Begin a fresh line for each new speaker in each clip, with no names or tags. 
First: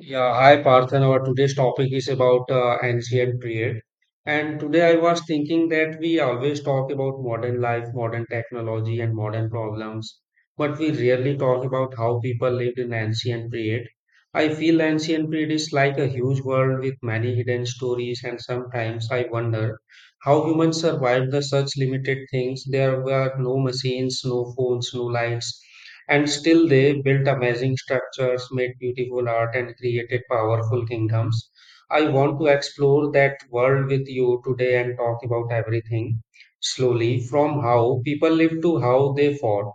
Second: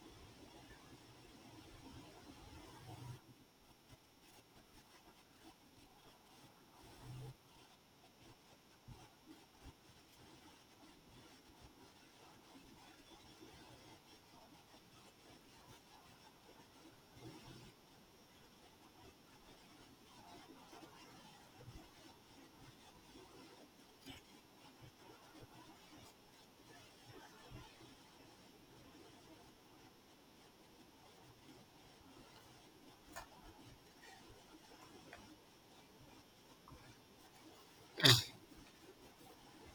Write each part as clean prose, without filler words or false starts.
Yeah, hi Parthan. Our today's topic is about ancient period. And today I was thinking that we always talk about modern life, modern technology, and modern problems, but we rarely talk about how people lived in ancient period. I feel ancient period is like a huge world with many hidden stories, and sometimes I wonder how humans survived the such limited things. There were no machines, no phones, no lights, and still, they built amazing structures, made beautiful art, and created powerful kingdoms. I want to explore that world with you today and talk about everything slowly from how people lived to how they fought,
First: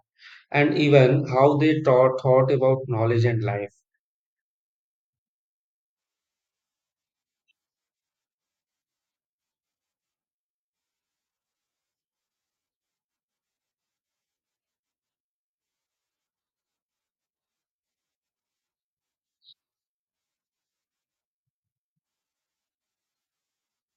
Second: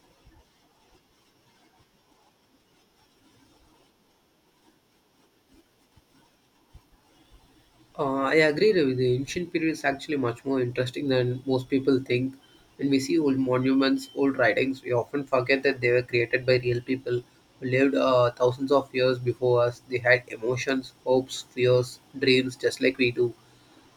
and even how they taught, thought about knowledge and life.
I agree with you. The ancient period is actually much more interesting than most people think. When we see old monuments, old writings, we often forget that they were created by real people who lived thousands of years before us. They had emotions, hopes, fears, dreams, just like we do.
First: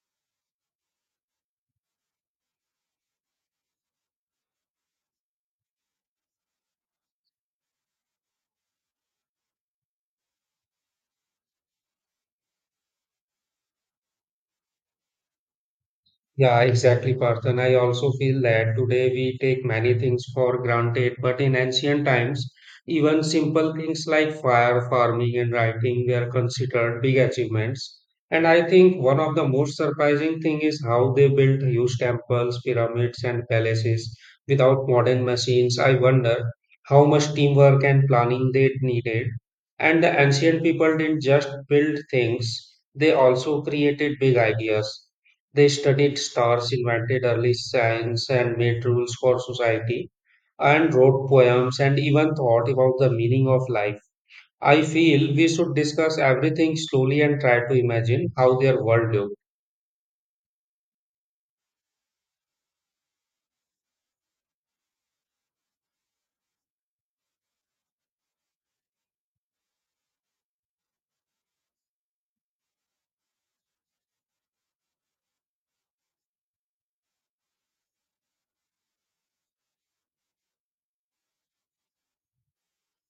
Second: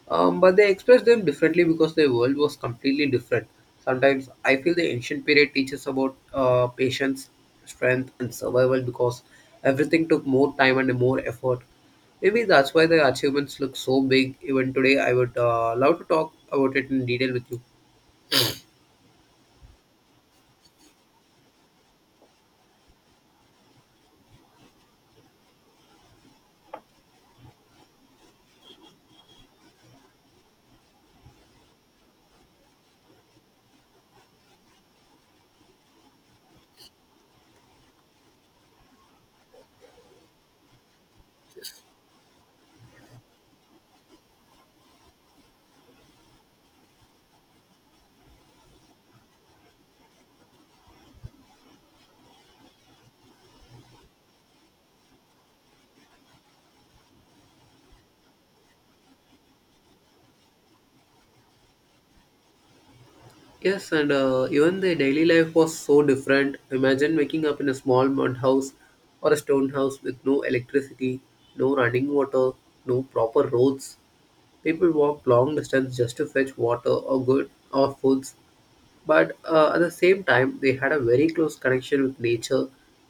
But they expressed them differently because the world was completely different. Sometimes I feel the ancient period teaches about patience, strength, and survival because everything took more time and more effort. Maybe that's why the achievements look so big. Even today, I would love to talk
Yeah,
about it in
exactly,
detail
Parth.
with
And
you.
I also feel that today we take many things for granted, but in ancient times, even simple things like fire, farming, and writing were considered big achievements. And I think one of the most surprising thing is how they built huge temples, pyramids, and palaces without modern machines. I wonder how much teamwork and planning they needed. And the ancient people didn't just build things, they also created big ideas. They studied stars, invented early science, and made rules for society, and wrote poems and even thought about the meaning of life. I feel we should discuss everything slowly and try to imagine how their world looked.
Yes, and even the daily life was so different. Imagine waking up in a small mud house or a stone house with no electricity, no running water, no proper roads. People walk long distance just to fetch water or good or foods, but at the same time, they had a very close connection with nature.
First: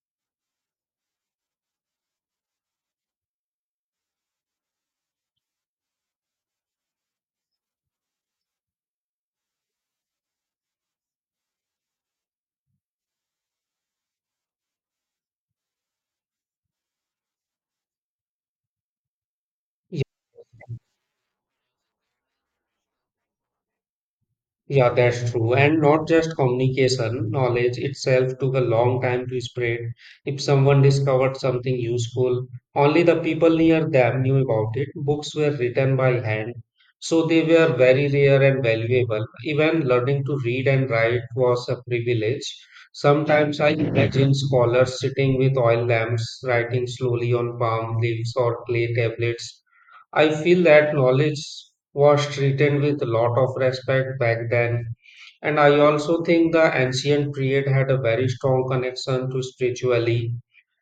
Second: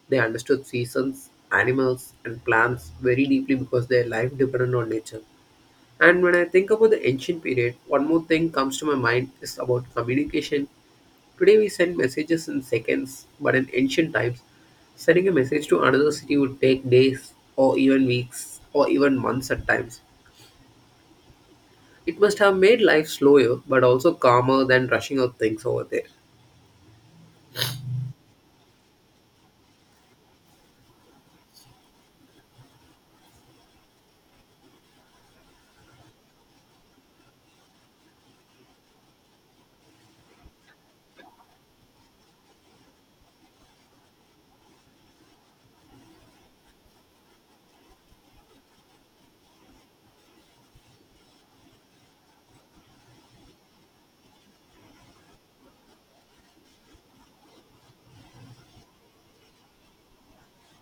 They understood seasons, animals, and plants very deeply because their life depended on nature. And when I think about the ancient period, one more thing comes to my mind is about communication. Today we send messages in seconds, but in ancient times, sending a message to another city would take days or even weeks or even months at times. It must have made life slower, but also calmer than
Yeah,
rushing
that's
out
true.
things
And
over
not
there.
just communication, knowledge itself took a long time to spread. If someone discovered something useful, only the people near them knew about it. Books were written by hand, so they were very rare and valuable. Even learning to read and write was a privilege. Sometimes I imagine scholars sitting with oil lamps, writing slowly on palm leaves or clay tablets. I feel that knowledge was treated with a lot of respect back then, and I also think the ancient period had a very strong connection to spirituality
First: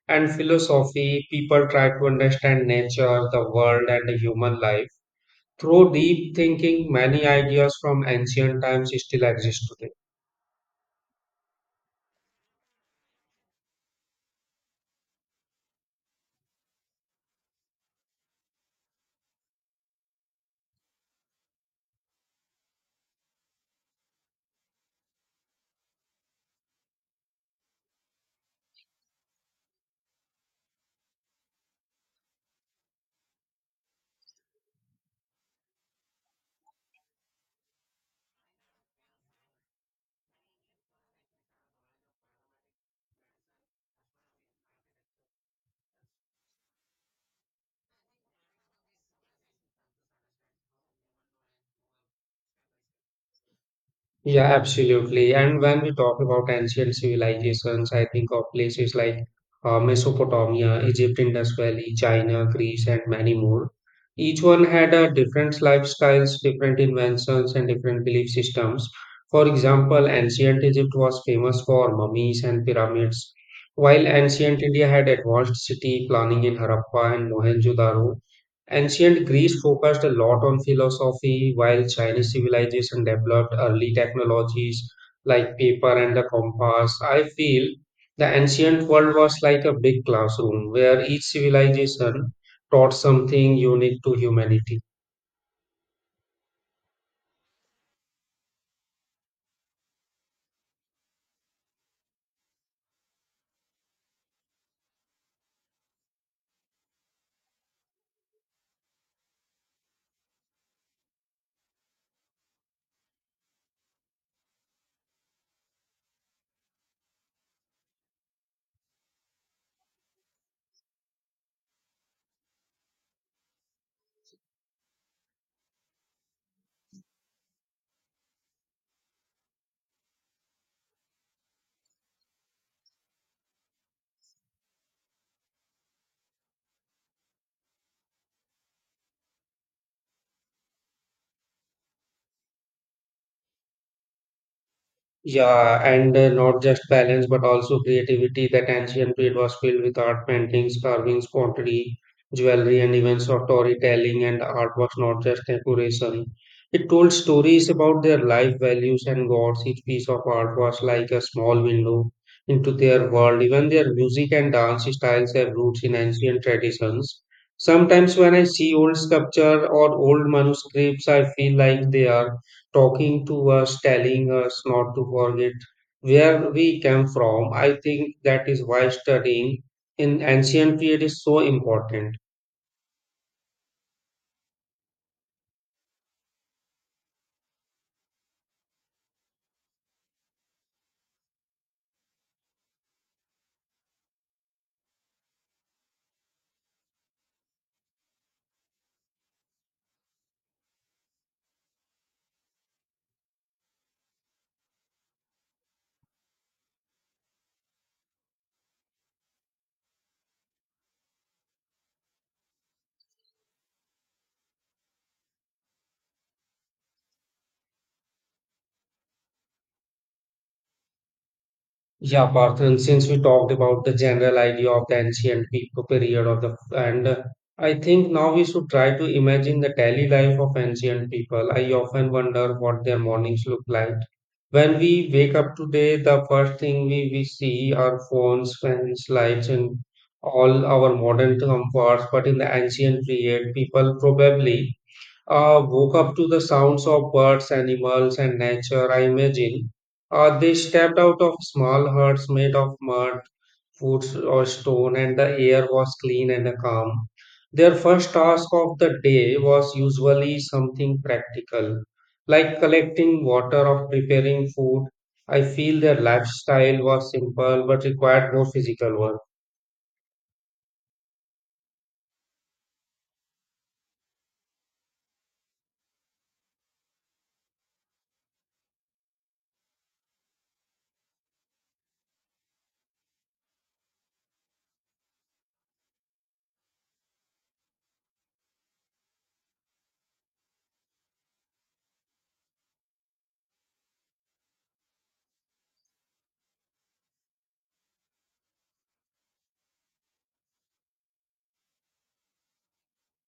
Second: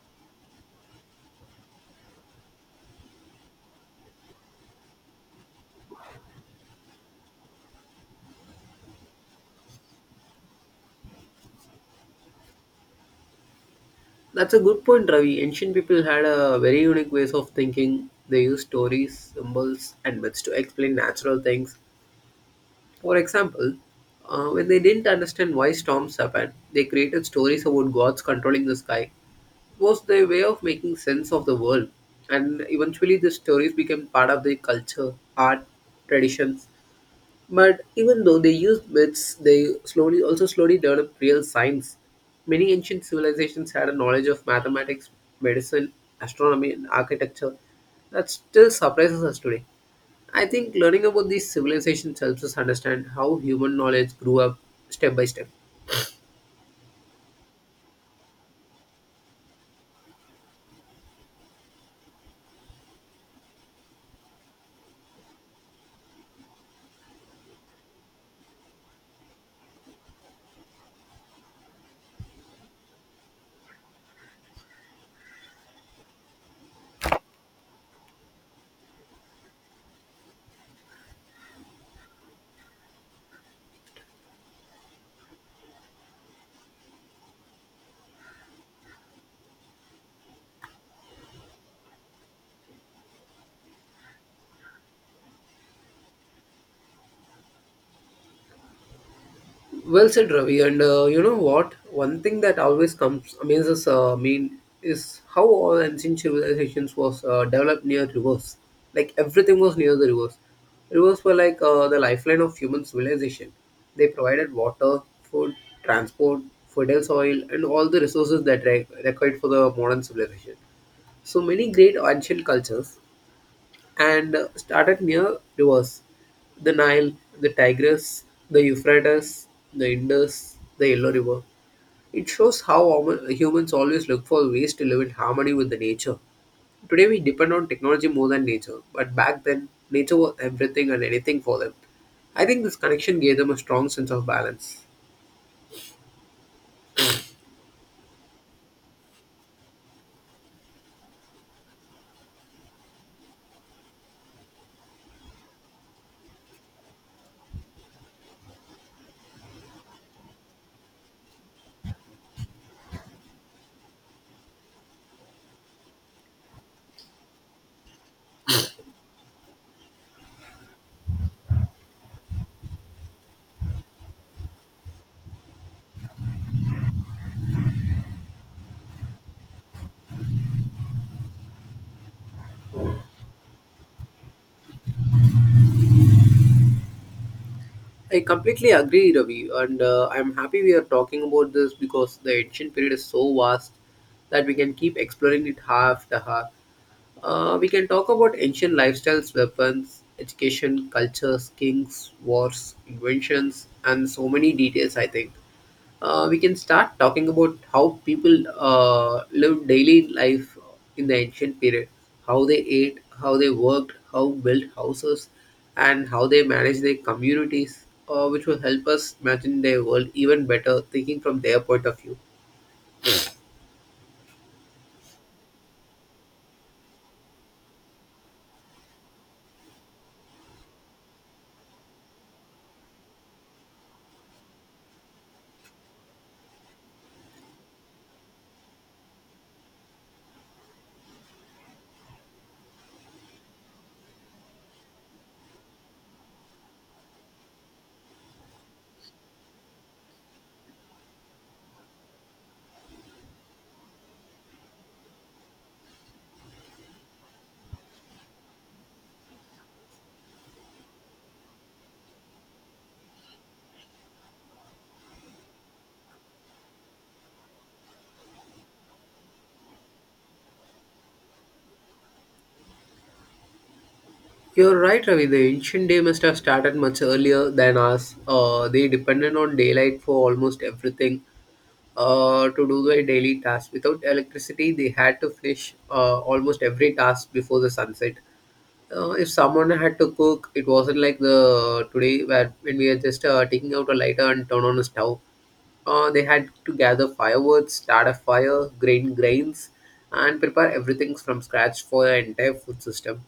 and philosophy. People tried to understand nature, the world, and the human life. Through deep thinking, many ideas from ancient times still exist today.
That's a good point, Ravi. Ancient people had a very unique ways of thinking. They used stories, symbols, and myths to explain natural things. For example, when they didn't understand why storms happened, they created stories about gods controlling the sky. It was their way of making sense of the world, and eventually, the stories became part of their culture, art, traditions, but even though they used myths, they slowly also slowly developed real science. Many ancient civilizations had a knowledge of mathematics, medicine, astronomy, and architecture that still surprises us today. I think learning about these civilizations helps us understand how human knowledge grew
Yeah,
up step by
absolutely.
step.
And when we talk about ancient civilizations, I think of places like Mesopotamia, Egypt, Indus Valley, China, Greece, and many more. Each one had a different lifestyles, different inventions, and different belief systems. For example, ancient Egypt was famous for mummies and pyramids, while ancient India had advanced city planning in Harappa and Mohenjo-daro. Ancient Greece focused a lot on philosophy, while Chinese civilization developed early technologies like paper and the compass. I feel the ancient world was like a big classroom where each civilization taught something unique to humanity.
Well said, Ravi. And you know what? One thing that always comes amazes me is how all ancient civilizations was developed near rivers. Like everything was near the rivers. Rivers were like the lifeline of human civilization. They provided water, food, transport, fertile soil, and all the resources that required for the modern civilization. So many great ancient cultures and started near rivers, the Nile, the Tigris, the Euphrates, the Indus, the Yellow River. It shows how humans always look for ways to live in harmony with the nature. Today we depend on technology more than nature, but back then nature was everything and anything for them. I think this connection gave them a strong sense of balance.
Yeah, and not just balance, but also creativity. That ancient period was filled with art paintings, carvings, pottery, jewelry, and even storytelling. And art was not just decoration; it told stories about their life values and gods. Each piece of art was like a small window into their world. Even their music and dance styles have roots in ancient traditions. Sometimes, when I see old sculpture or old manuscripts, I feel like they are talking to us, telling us not to forget where we came from. I think that is why studying in ancient period is so important.
I completely agree, Ravi, and I'm happy we are talking about this because the ancient period is so vast that we can keep exploring it half the half. We can talk about ancient lifestyles, weapons, education, cultures, kings, wars, inventions, and so many details. I think we can start talking about how people lived daily life in the ancient period, how they ate, how they worked, how built houses, and how they managed their communities, which will help us imagine their world even better, thinking from their point of view.
Yeah, Parth, and since we talked about the general idea of the ancient people period of the and I think now we should try to imagine the daily life of ancient people. I often wonder what their mornings look like. When we wake up today, the first thing we see are phones, fans, lights, and all our modern comforts. But in the ancient period, people probably woke up to the sounds of birds, animals, and nature, I imagine. They stepped out of small huts made of mud, wood, or stone, and the air was clean and calm. Their first task of the day was usually something practical, like collecting water or preparing food. I feel their lifestyle was simple but required more physical work.
You're right, Ravi. The ancient day must have started much earlier than us. They depended on daylight for almost everything to do their daily tasks. Without electricity, they had to finish almost every task before the sunset. If someone had to cook, it wasn't like the today where when we are just taking out a lighter and turn on a stove. They had to gather firewood, start a fire, grain grains, and prepare everything from scratch for the entire food system.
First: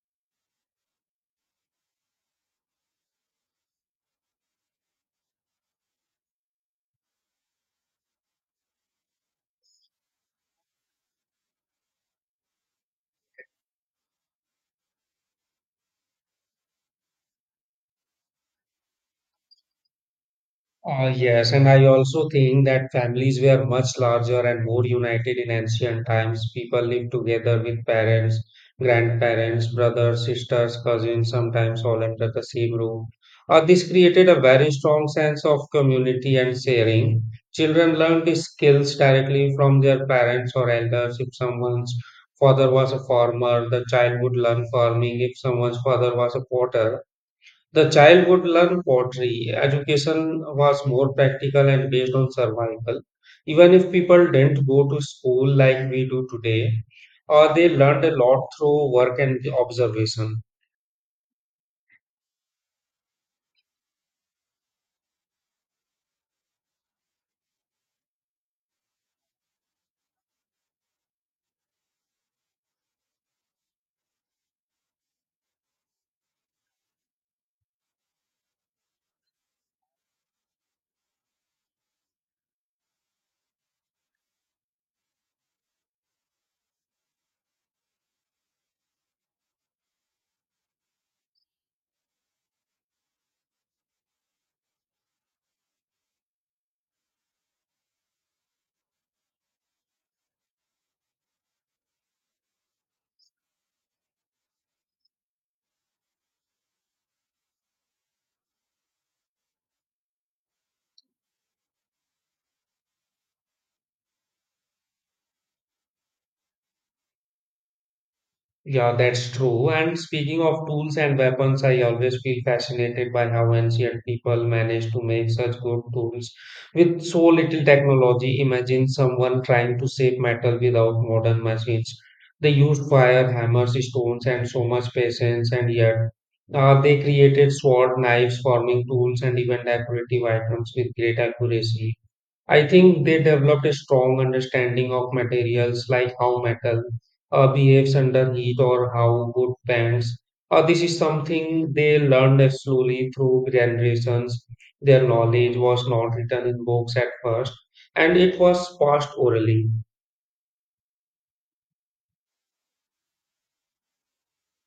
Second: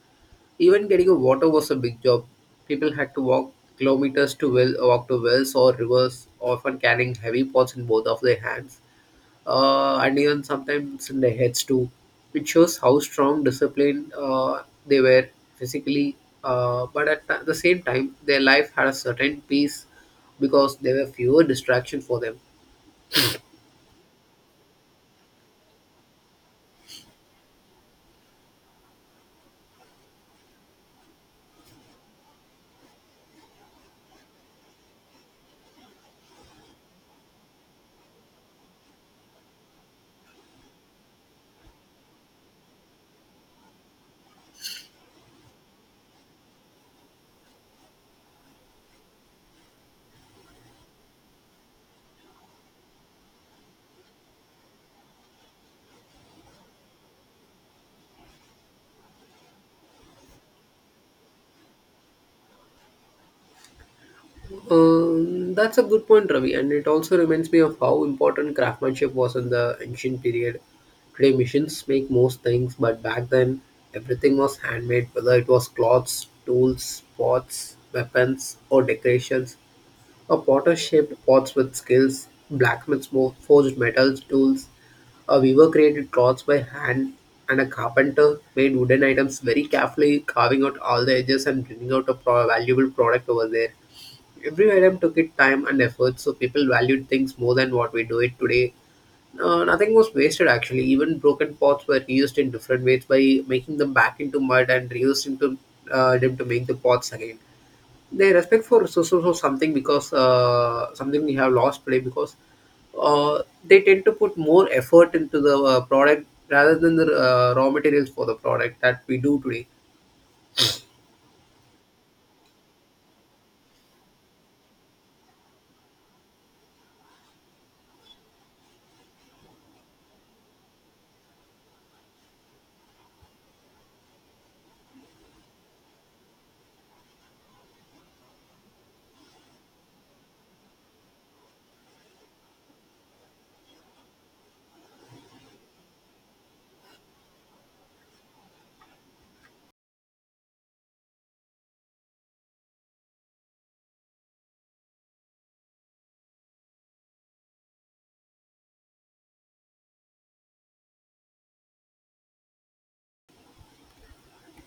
Even getting a water was a big job. People had to walk kilometers to well, walk to wells or rivers, often carrying heavy pots in both of their hands and even sometimes in their heads too, which shows how strong discipline they were physically. But at the same time, their life had a certain peace because there were
Uh,
fewer
yes, and I
distractions for
also
them.
think that families were much larger and more united in ancient times. People lived together with parents, grandparents, brothers, sisters, cousins, sometimes all under the same roof. This created a very strong sense of community and sharing. Children learned these skills directly from their parents or elders. If someone's father was a farmer, the child would learn farming. If someone's father was a potter, the child would learn pottery. Education was more practical and based on survival. Even if people didn't go to school like we do today, they learned a lot through work and observation.
That's a good point, Ravi, and it also reminds me of how important craftsmanship was in the ancient period. Today, machines make most things, but back then, everything was handmade, whether it was cloths, tools, pots, weapons, or decorations. A potter-shaped pots with skills, blacksmiths forged metals tools, a weaver created cloths by hand, and a carpenter made wooden items very carefully, carving out all the edges and bringing out a valuable product over there. Every item took it time and effort, so people valued things more than what we do it today. Nothing was wasted actually. Even broken pots were reused in different ways by making them back into mud and reused into them to make the pots again. They respect for so something because something we have lost today because they tend to put more effort into the product rather than the raw materials for the product
Yeah,
that we
that's
do today.
true. And speaking of tools and weapons, I always feel fascinated by how ancient people managed to make such good tools with so little technology. Imagine someone trying to shape metal without modern machines. They used fire, hammers, stones, and so much patience, and yet they created sword, knives, farming tools, and even decorative items with great accuracy. I think they developed a strong understanding of materials like how metal behaves under heat or how wood bends. This is something they learned as slowly through generations. Their knowledge was not written in books at first, and it was passed orally.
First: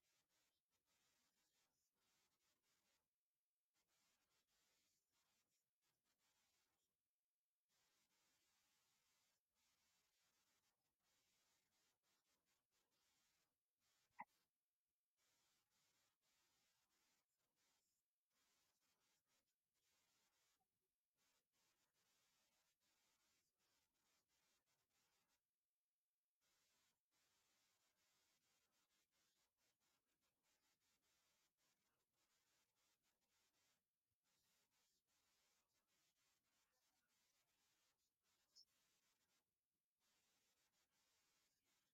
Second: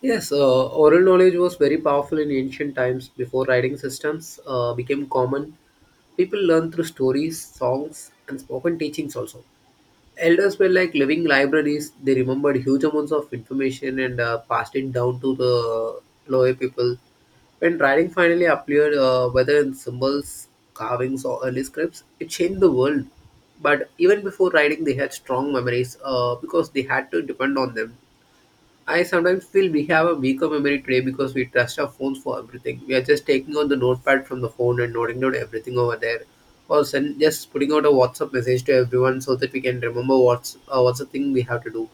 Yes, oral knowledge was very powerful in ancient times before writing systems became common. People learned through stories, songs, and spoken teachings also. Elders were like living libraries. They remembered huge amounts of information and passed it down to the lower people. When writing finally appeared, whether in symbols, carvings, or early scripts, it changed the world. But even before writing, they had strong memories because they had to depend on them. I sometimes feel we have a weaker memory today because we trust our phones for everything. We are just taking out the notepad from the phone and noting down everything over there, or send, just putting out a WhatsApp message to everyone so that we can remember what's the thing we have to do.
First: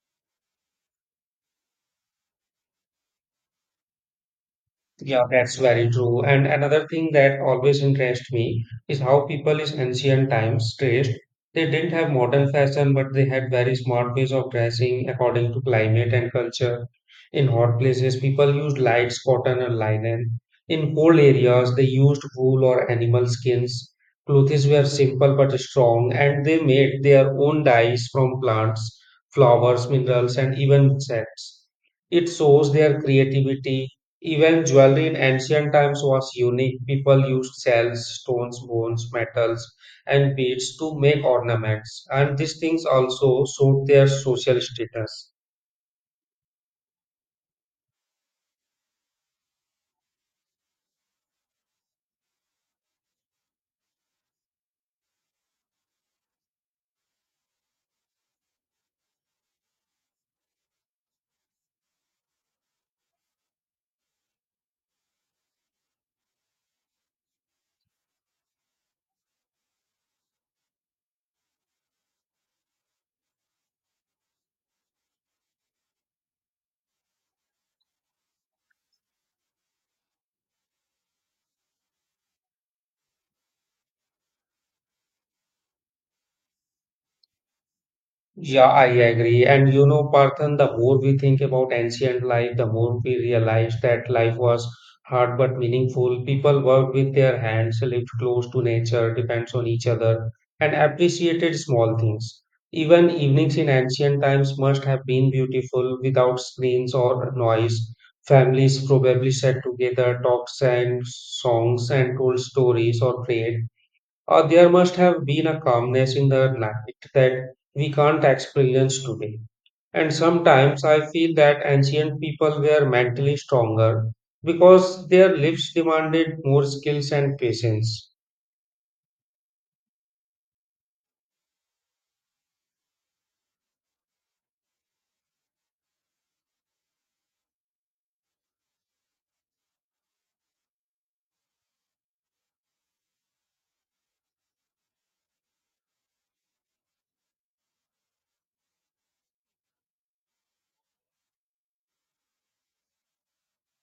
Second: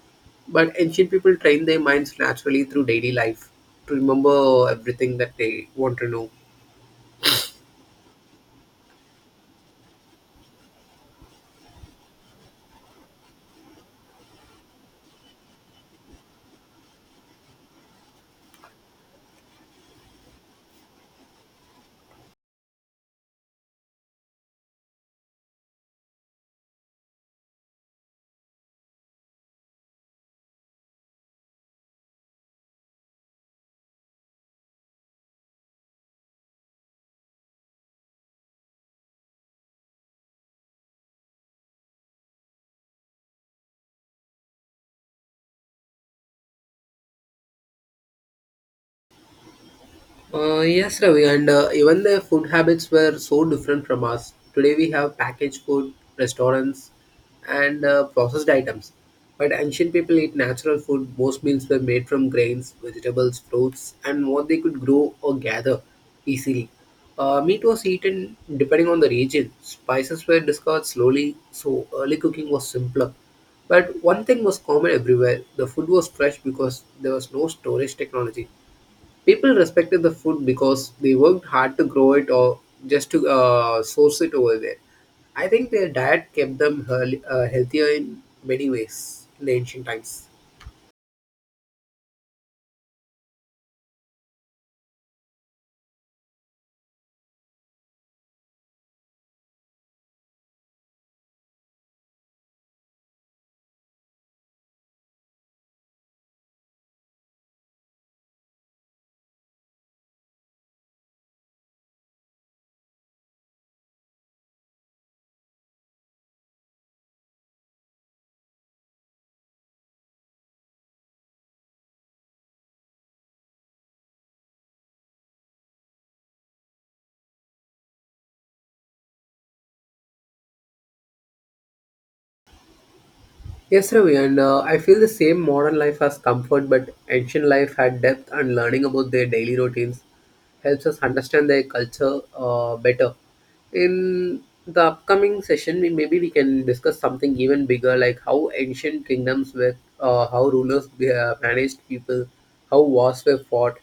But ancient people train their minds naturally through daily life to remember everything
Yeah,
that
that's
they
very
want to
true.
know.
And another thing that always interests me is how people in ancient times dressed. They didn't have modern fashion, but they had very smart ways of dressing according to climate and culture. In hot places, people used lights, cotton, or linen. In cold areas, they used wool or animal skins. Clothes were simple but strong, and they made their own dyes from plants, flowers, minerals, and even insects. It shows their creativity. Even jewelry in ancient times was unique. People used shells, stones, bones, metals, and beads to make ornaments, and these things also showed their social status.
Yes, Ravi, and even their food habits were so different from us. Today we have packaged food, restaurants, and processed items. But ancient people ate natural food. Most meals were made from grains, vegetables, fruits, and what they could grow or gather easily. Meat was eaten depending on the region. Spices were discovered slowly, so early cooking was simpler. But one thing was common everywhere, the food was fresh because there was no storage technology. People respected the food because they worked hard to grow it or just to source it over there. I think their diet kept them healthier in
Yeah,
many
I
ways
agree.
in the
And you
ancient
know,
times.
Parthan, the more we think about ancient life, the more we realize that life was hard but meaningful. People worked with their hands, lived close to nature, depends on each other, and appreciated small things. Even evenings in ancient times must have been beautiful without screens or noise. Families probably sat together, talked, sang songs, and told stories or prayed. There must have been a calmness in the night that we can't experience today. And sometimes I feel that ancient people were mentally stronger because their lives demanded more skills and patience.
Yes, Ravi, and I feel the same modern life has comfort, but ancient life had depth, and learning about their daily routines helps us understand their culture better. In the upcoming session, we, maybe we can discuss something even bigger, like how ancient kingdoms were, how rulers managed people, how wars were fought,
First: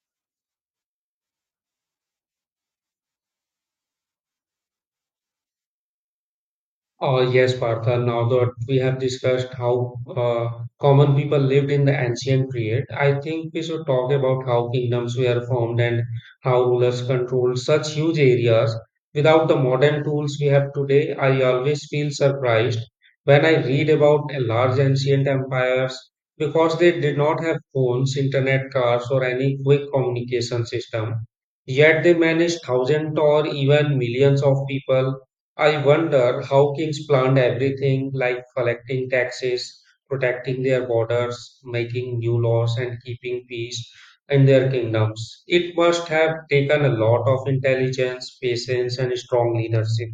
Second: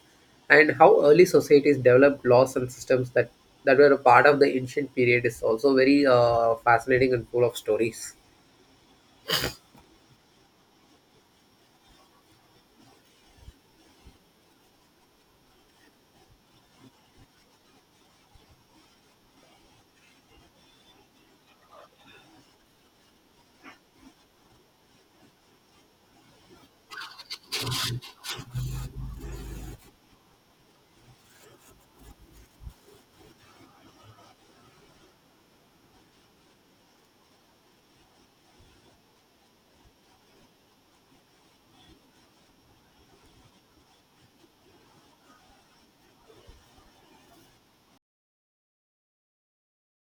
and how early societies developed laws and systems that were a part of the ancient period is also very fascinating
Oh,
and full of
yes, Partha.
stories.
Now that we have discussed how common people lived in the ancient period, I think we should talk about how kingdoms were formed and how rulers controlled such huge areas. Without the modern tools we have today, I always feel surprised when I read about a large ancient empires because they did not have phones, internet, cars, or any quick communication system. Yet they managed thousands or even millions of people. I wonder how kings planned everything like collecting taxes, protecting their borders, making new laws, and keeping peace in their kingdoms. It must have taken a lot of intelligence, patience, and strong leadership.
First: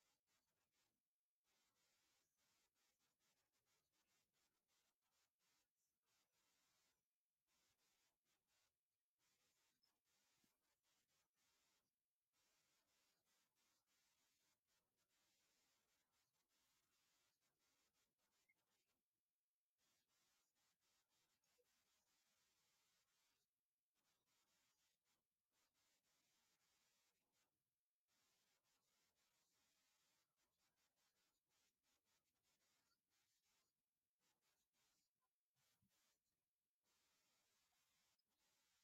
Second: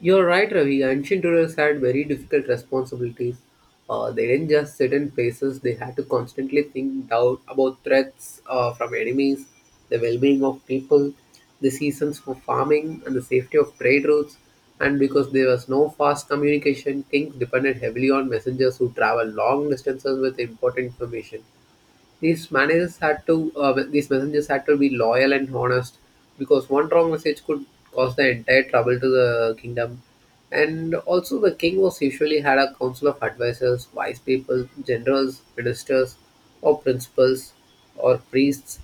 You're right, Ravi. Ancient rulers had very difficult responsibilities. They didn't just sit in places, they had to constantly think doubt about threats from enemies, the well being of people, the seasons for farming, and the safety of trade routes. And because there was no fast communication, things depended heavily on messengers who traveled long distances with important information. These messengers had to be loyal and honest, because one wrong message could cause the entire trouble to the kingdom. And also, the king was usually had a council of advisors, wise people, generals, ministers, or principals, or priests,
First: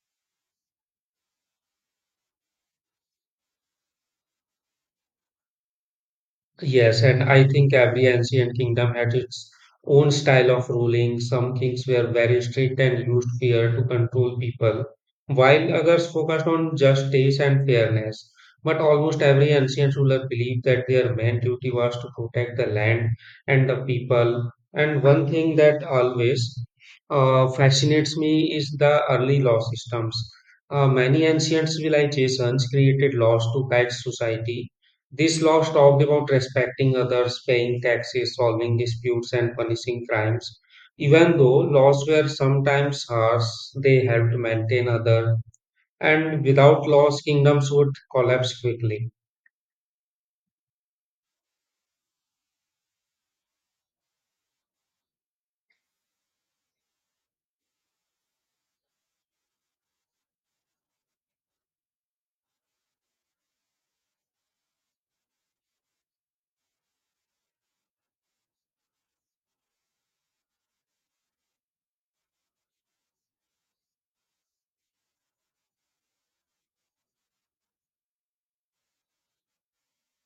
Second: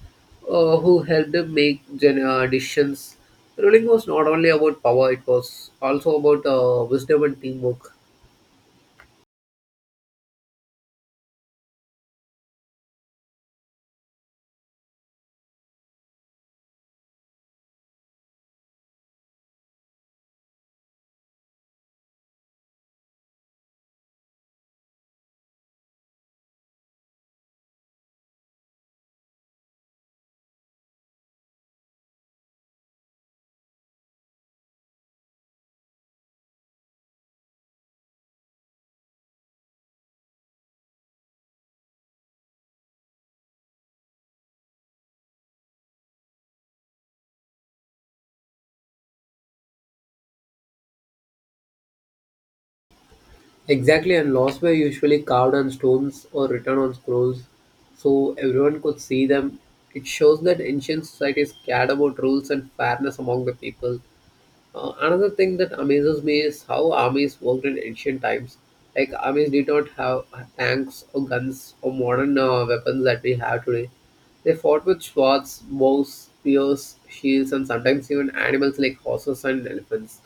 who helped him make decisions. Ruling was not only about power; it was also about
Yes,
wisdom
and
and
I think
teamwork.
every ancient kingdom had its own style of ruling. Some kings were very strict and used fear to control people, while others focused on justice and fairness. But almost every ancient ruler believed that their main duty was to protect the land and the people. And one thing that always fascinates me is the early law systems. Many ancient civilizations created laws to guide society. This law talked about respecting others, paying taxes, solving disputes, and punishing crimes. Even though laws were sometimes harsh, they helped maintain order, and without laws, kingdoms would collapse quickly.
Exactly, and laws were usually carved on stones or written on scrolls so everyone could see them. It shows that ancient societies cared about rules and fairness among the people. Another thing that amazes me is how armies worked in ancient times. Like, armies did not have tanks or guns or modern weapons that we have today. They fought with swords, bows, spears, shields, and sometimes even animals like horses and elephants.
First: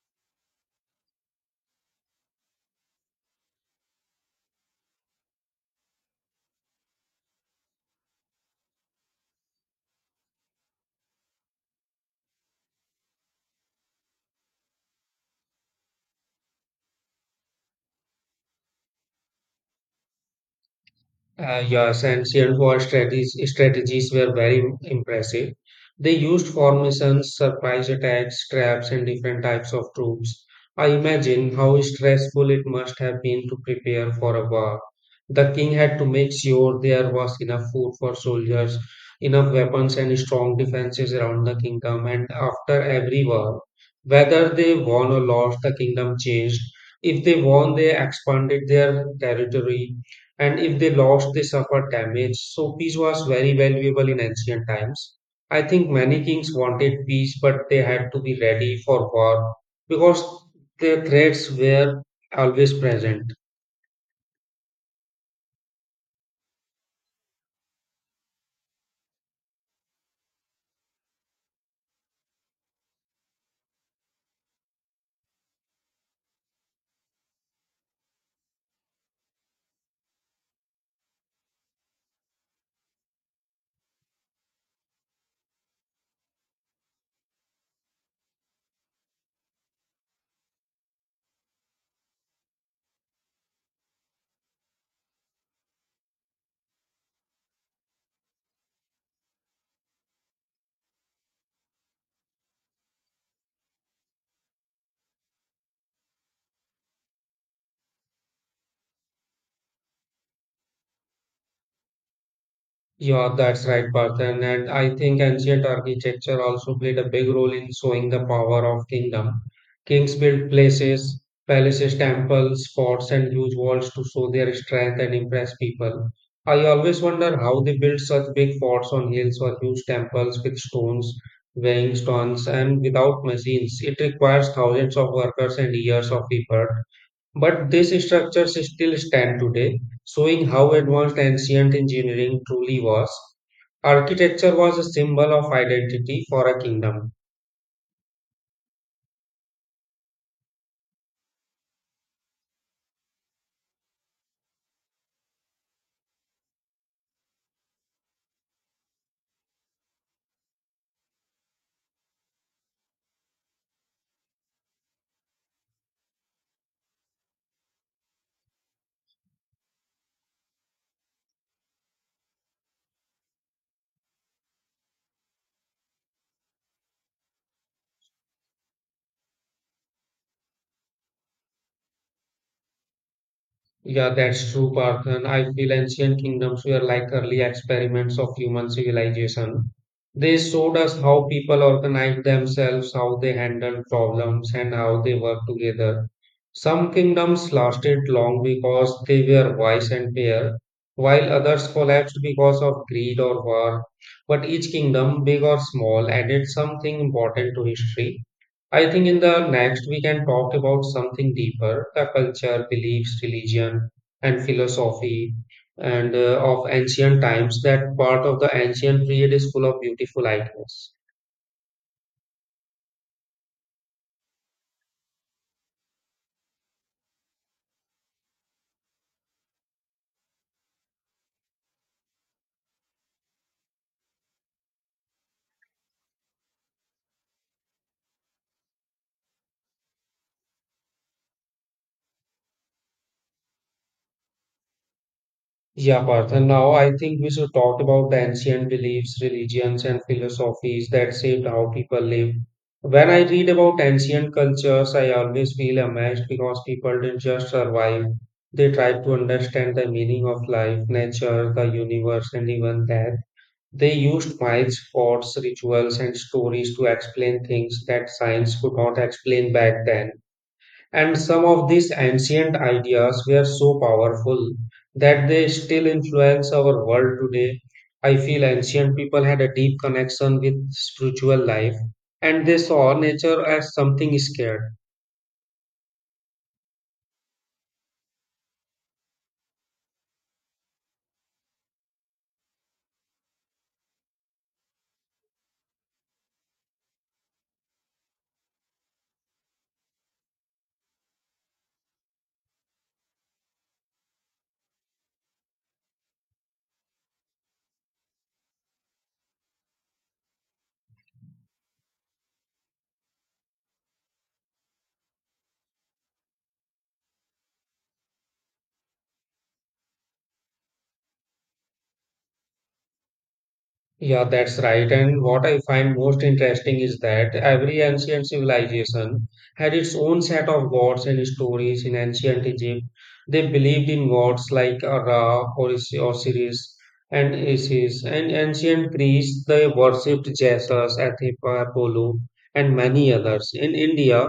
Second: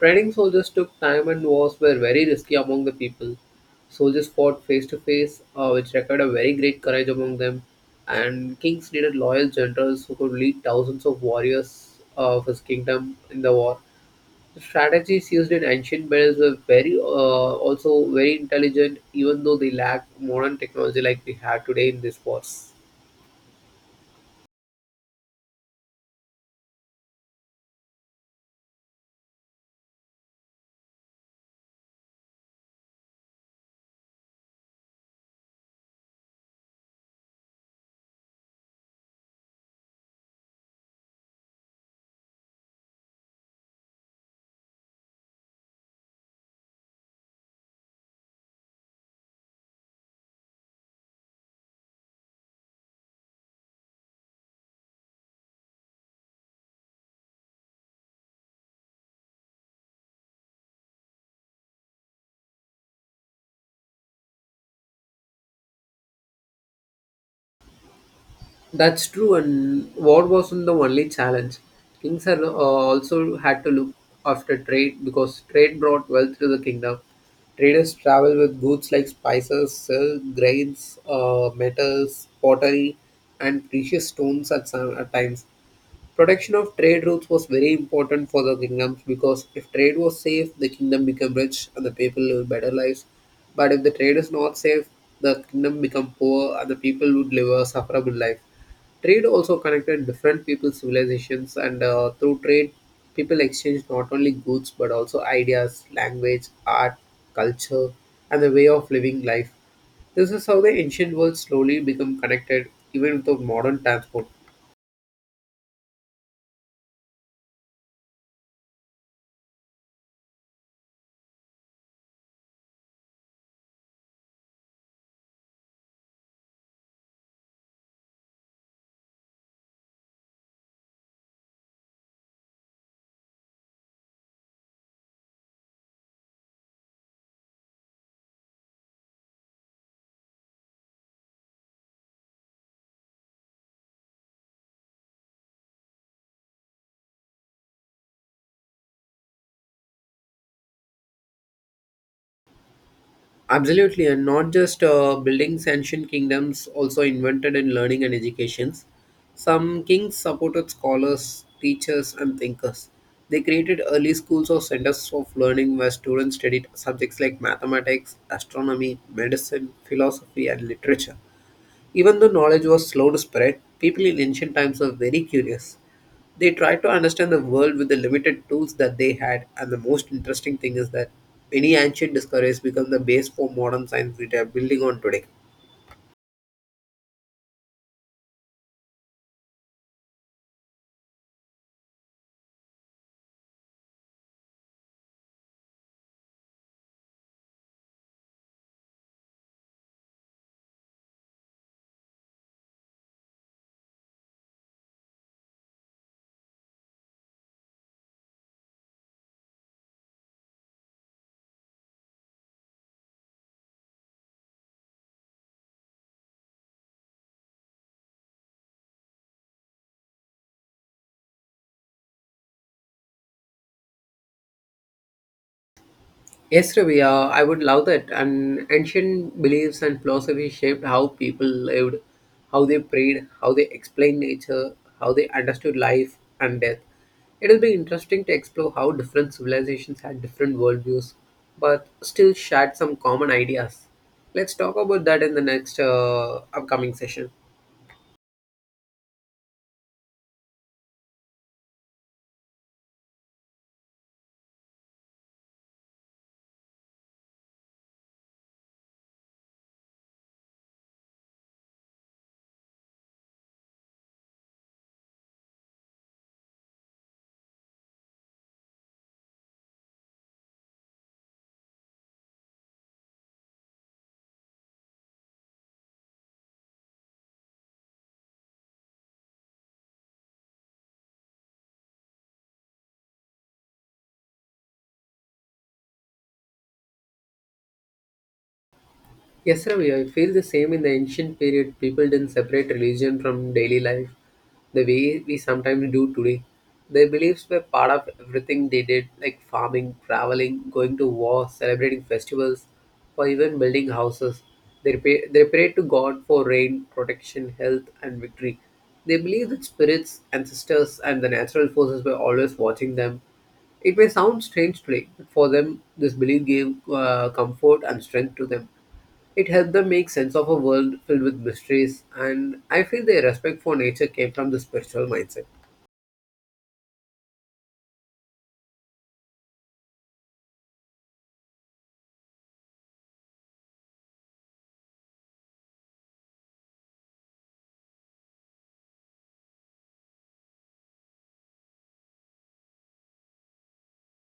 Training soldiers took time and wars were very risky among the people. Soldiers fought face to face, which required a very great courage among them, and kings needed loyal generals who could lead thousands of warriors of his kingdom in the war. The strategies used in ancient battles were also very intelligent, even though they lacked modern technology like we have
Uh,
today in
yes,
these
and Sierra
wars.
War strategies were very impressive. They used formations, surprise attacks, traps, and different types of troops. I imagine how stressful it must have been to prepare for a war. The king had to make sure there was enough food for soldiers, enough weapons, and strong defenses around the kingdom. And after every war, whether they won or lost, the kingdom changed. If they won, they expanded their territory, and if they lost, they suffered damage. So, peace was very valuable in ancient times. I think many kings wanted peace, but they had to be ready for war because their threats were always present.
That's true, and war wasn't the only challenge. Kings also had to look after trade because trade brought wealth to the kingdom. Traders traveled with goods like spices, silk, grains, metals, pottery, and precious stones at times. Protection of trade routes was very important for the kingdoms because if trade was safe, the kingdom became rich and the people lived better lives. But if the trade is not safe, the kingdom become poor and the people would live a sufferable life. Trade also connected different people, civilizations, and through trade, people exchanged not only goods but also ideas, language, art, culture, and the way of living life. This is how the ancient world slowly become connected, even with
Yeah,
the
that's
modern
right, Partha.
transport.
And I think ancient architecture also played a big role in showing the power of kingdom. Kings built places, palaces, temples, forts, and huge walls to show their strength and impress people. I always wonder how they built such big forts on hills or huge temples with stones, weighing stones, and without machines. It requires thousands of workers and years of effort. But these structures still stand today, showing how advanced ancient engineering truly was. Architecture was a symbol of identity for a kingdom.
Absolutely, and not just buildings, ancient kingdoms also invented in learning and educations. Some kings supported scholars, teachers, and thinkers. They created early schools or centers of learning where students studied subjects like mathematics, astronomy, medicine, philosophy, and literature. Even though knowledge was slow to spread, people in ancient times were very curious. They tried to understand the world with the limited tools that they had, and the most interesting thing is that many ancient discoveries become the base for modern
Yeah,
science we are
that's true,
building on
Parthen.
today.
I feel ancient kingdoms were like early experiments of human civilization. They showed us how people organized themselves, how they handled problems, and how they worked together. Some kingdoms lasted long because they were wise and fair, while others collapsed because of greed or war. But each kingdom, big or small, added something important to history. I think in the next we can talk about something deeper, the culture, beliefs, religion, and philosophy and of ancient times. That part of the ancient period is full of beautiful ideas.
Yes, Ravi, I would love that. And ancient beliefs and philosophy shaped how people lived, how they prayed, how they explained nature, how they understood life and death. It will be interesting to explore how different civilizations had different worldviews, but still shared some common ideas. Let's talk about that in the next
Yeah, Parth. And now I
upcoming
think we
session.
should talk about the ancient beliefs, religions, and philosophies that shaped how people live. When I read about ancient cultures, I always feel amazed because people didn't just survive. They tried to understand the meaning of life, nature, the universe, and even death. They used myths, forts, rituals, and stories to explain things that science could not explain back then. And some of these ancient ideas were so powerful that they still influence our world today. I feel ancient people had a deep connection with spiritual life and they saw nature as something scared.
Yes, Ravi, I feel the same in the ancient period. People didn't separate religion from daily life the way we sometimes do today. Their beliefs were part of everything they did, like farming, traveling, going to war, celebrating festivals, or even building houses. They prayed to God for rain, protection, health, and victory. They believed that spirits, ancestors, and the natural forces were always watching them. It may sound strange today, but for them, this belief gave comfort and strength to them. It helped them make sense of a world filled with mysteries, and I feel their respect for nature
Yeah,
came from
that's
the
right.
spiritual
And what
mindset.
I find most interesting is that every ancient civilization had its own set of gods and stories. In ancient Egypt, they believed in gods like Ra, Osiris, and Isis. And ancient Greece, they worshipped Jesus, Athena, Apollo, and many others. In India,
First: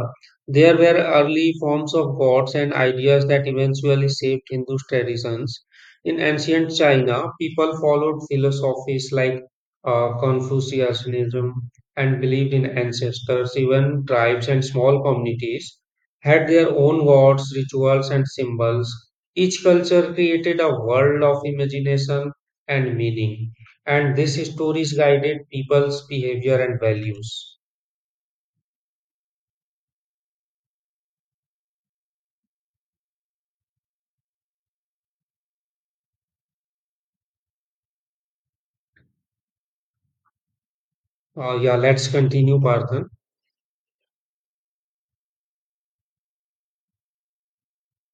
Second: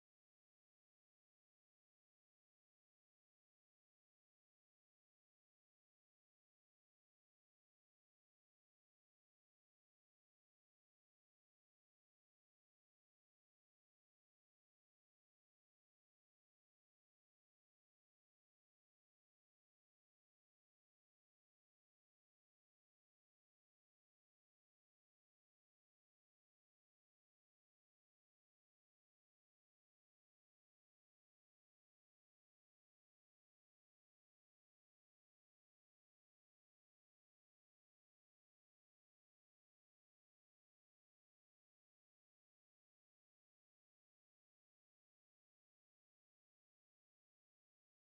there were early forms of gods and ideas that eventually shaped Hindu traditions. In ancient China, people followed philosophies like Confucianism and believed in ancestors, even tribes and small communities had their own gods, rituals, and symbols. Each culture created a world of imagination and meaning, and these stories guided people's behavior and values. Yeah, let's continue, Partha.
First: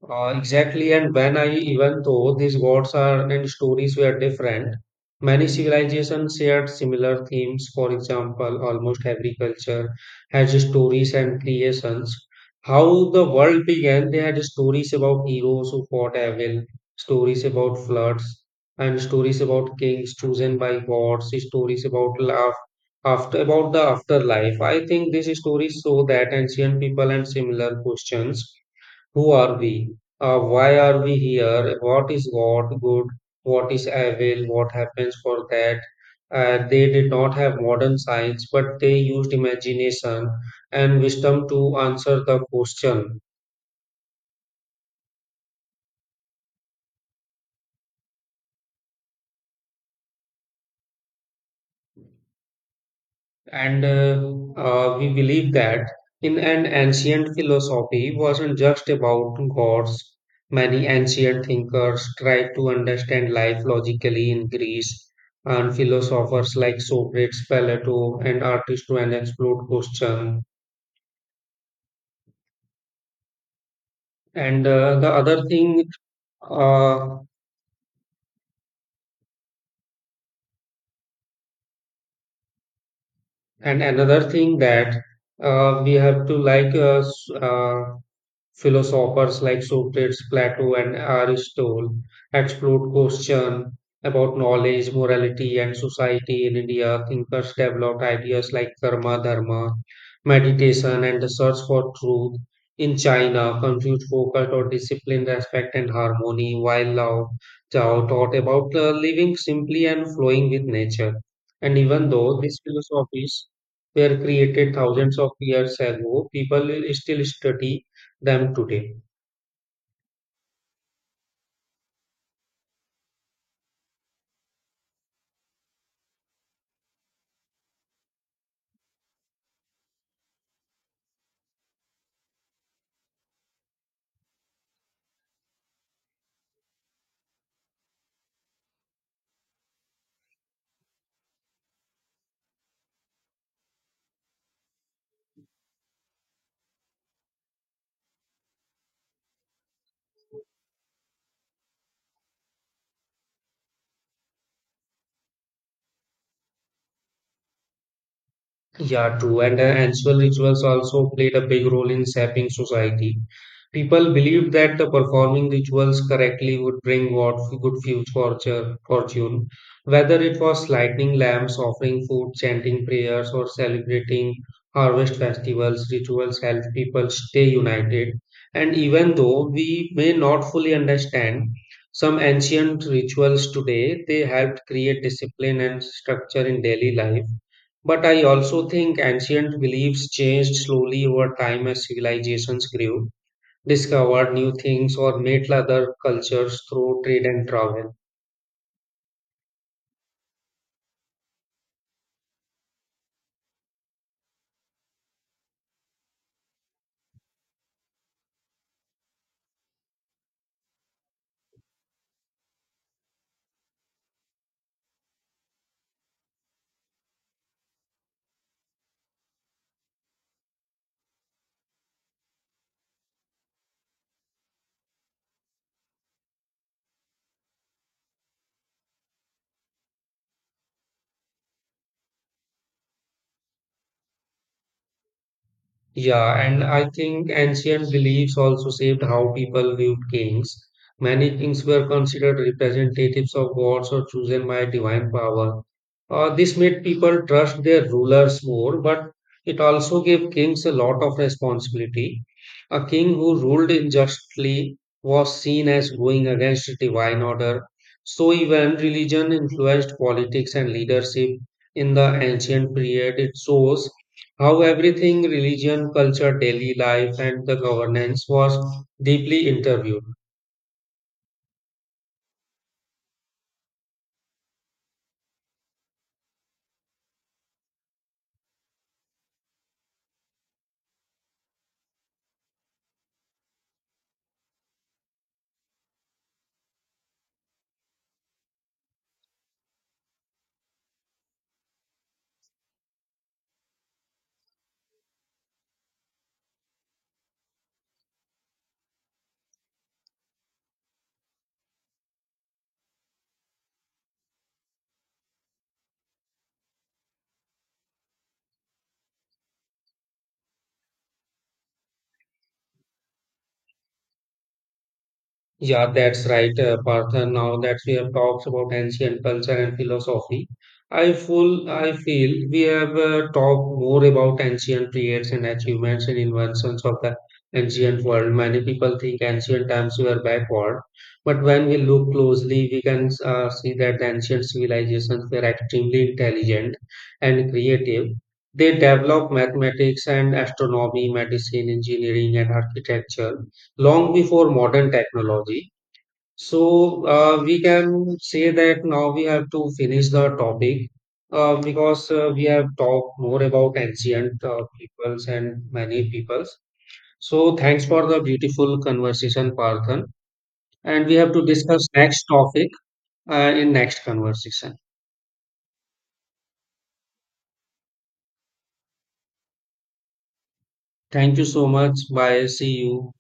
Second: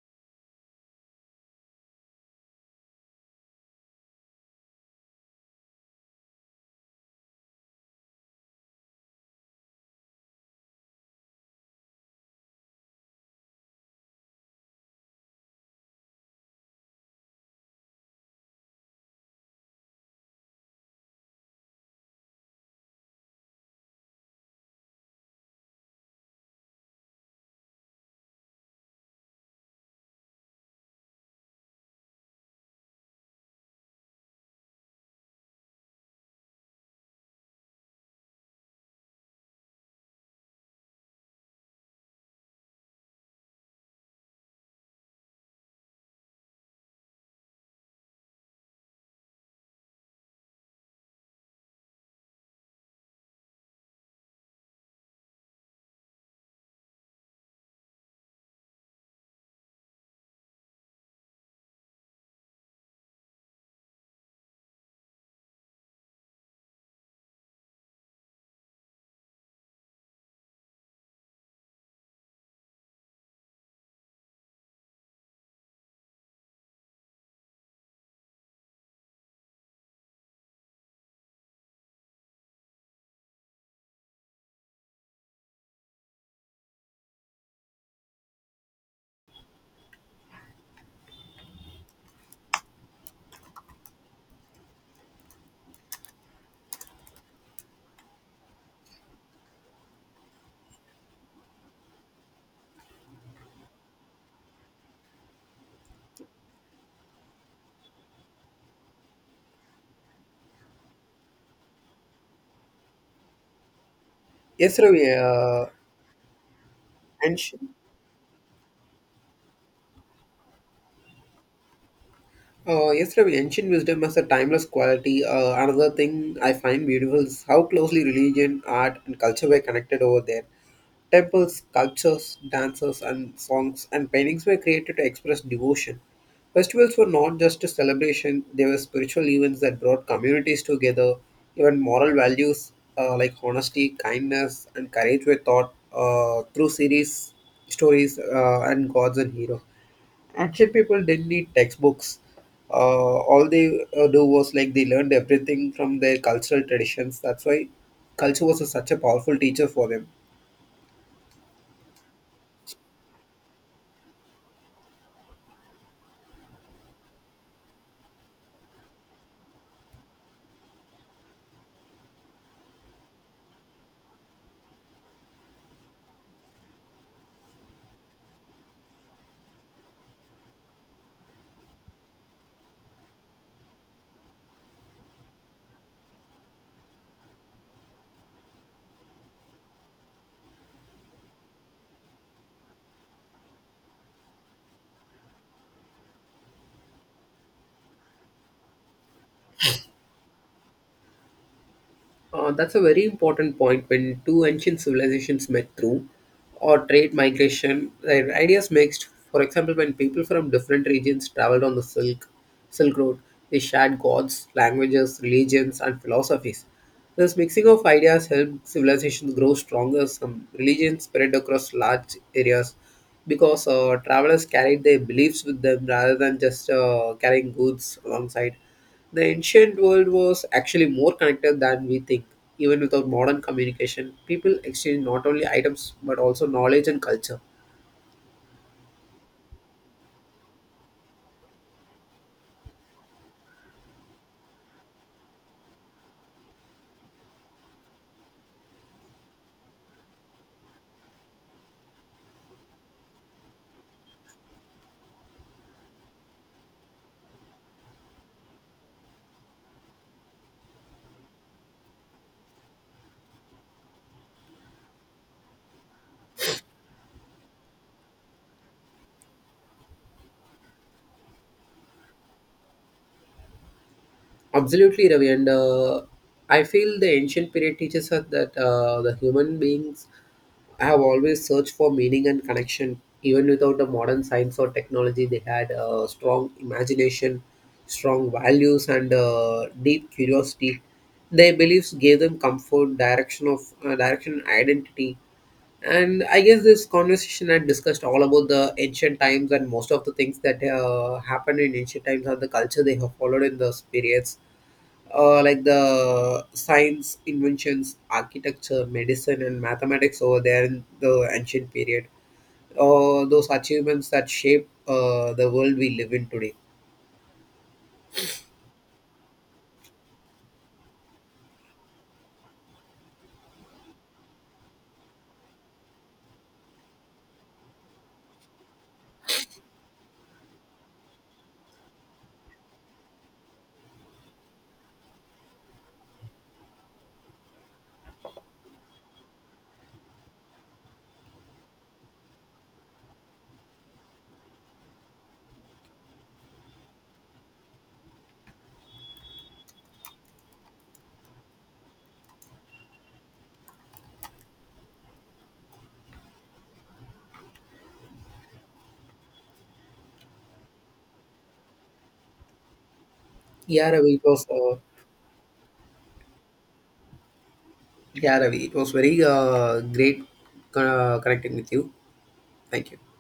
Exactly, and when I, even though these gods are and stories were different, many civilizations shared similar themes. For example, almost every culture has stories and creations. How the world began, they had stories about heroes who fought evil, stories about floods, and stories about kings chosen by gods, stories about love, after about the afterlife. I think these stories show that ancient people and similar questions, who are we? Why are we here? What is what good? What is evil? What happens for that? They did not have modern science, but they used imagination and wisdom to answer the question. And We believe that in an ancient philosophy wasn't just about gods. Many ancient thinkers tried to understand life logically in Greece, and philosophers like Socrates, Plato, and Aristotle and explored question. And the other thing, uh, and another thing that we have to like s- Philosophers like Socrates, Plato, and Aristotle explored questions about knowledge, morality, and society. In India, thinkers developed ideas like karma, dharma, meditation, and the search for truth. In China, Confucius focused on discipline, respect, and harmony, while Lao Tao taught about living simply and flowing with nature. And even though these philosophies were created
Yes, Ravi.
thousands of years ago, people will still
And sh-
study them today.
yes, Ravi, ancient wisdom has a timeless quality. Another thing I find beautiful is how closely religion, art, and culture were connected over there. Temples, sculptures, dances, and songs and paintings were created to express devotion. Festivals were not just a celebration, they were spiritual events that brought communities together. Even moral values like honesty, kindness, and courage were taught through stories, and gods and heroes. Ancient people didn't need textbooks. Uh, all they do was like they learned everything from their cultural traditions. That's why such a
Yeah,
powerful
true. And
teacher for them.
Ancestral rituals also played a big role in shaping society. People believed that the performing rituals correctly would bring what good future fortune, whether it was lighting lamps, offering food, chanting prayers, or celebrating harvest festivals. Rituals help people stay united. And even though we may not fully understand some ancient rituals today, they helped create discipline and structure in daily life. But I also think ancient beliefs changed slowly over time as civilizations grew, discovered new things, or met other cultures through trade and travel.
That's a very important point. When two ancient civilizations met through or trade migration, their ideas mixed. For example, when people from different regions traveled on the Silk Road, they shared gods, languages, religions, and philosophies. This mixing of ideas helped civilizations grow stronger. Some religions spread across large areas because travelers carried their beliefs with them rather than just carrying goods alongside. The ancient world was actually more connected than we think. Even without modern communication, people exchange not only items but
Yeah,
also
and
knowledge
I
and
think
culture.
ancient beliefs also shaped how people viewed kings. Many kings were considered representatives of gods or chosen by divine power. This made people trust their rulers more, but it also gave kings a lot of responsibility. A king who ruled unjustly was seen as going against divine order. So, even religion influenced politics and leadership in the ancient period. It shows how everything religion, culture, daily life, and the governance was deeply interviewed.
Absolutely, Ravi. And I feel the ancient period teaches us that the human beings have always searched for meaning and connection. Even without the modern science or technology, they had strong imagination, strong values, and deep curiosity. Their beliefs gave them comfort, direction, and identity. And I guess this conversation had discussed all about the ancient times and most of the things that happened in ancient times and the culture they have followed in those periods, like the science, inventions, architecture, medicine, and mathematics over there in the ancient period. Those achievements that shape the world
Yeah,
we live
that's
in today.
right, Partha. Now that we have talked about ancient culture and philosophy, I feel we have talked more about ancient periods and achievements and inventions of the ancient world. Many people think ancient times were backward, but when we look closely, we can see that the ancient civilizations were extremely intelligent and creative. They developed mathematics and astronomy, medicine, engineering, and architecture long before modern technology. We can say that now we have to finish the topic because we have talked more about ancient peoples and many peoples. So thanks for the beautiful conversation, Parthan. And we have to discuss next topic in
Yeah,
next
Ravi, it was,
conversation.
uh, yeah, Ravi, it was very great
Thank you
connecting
so
with you.
much. Bye. See
Thank you.
you.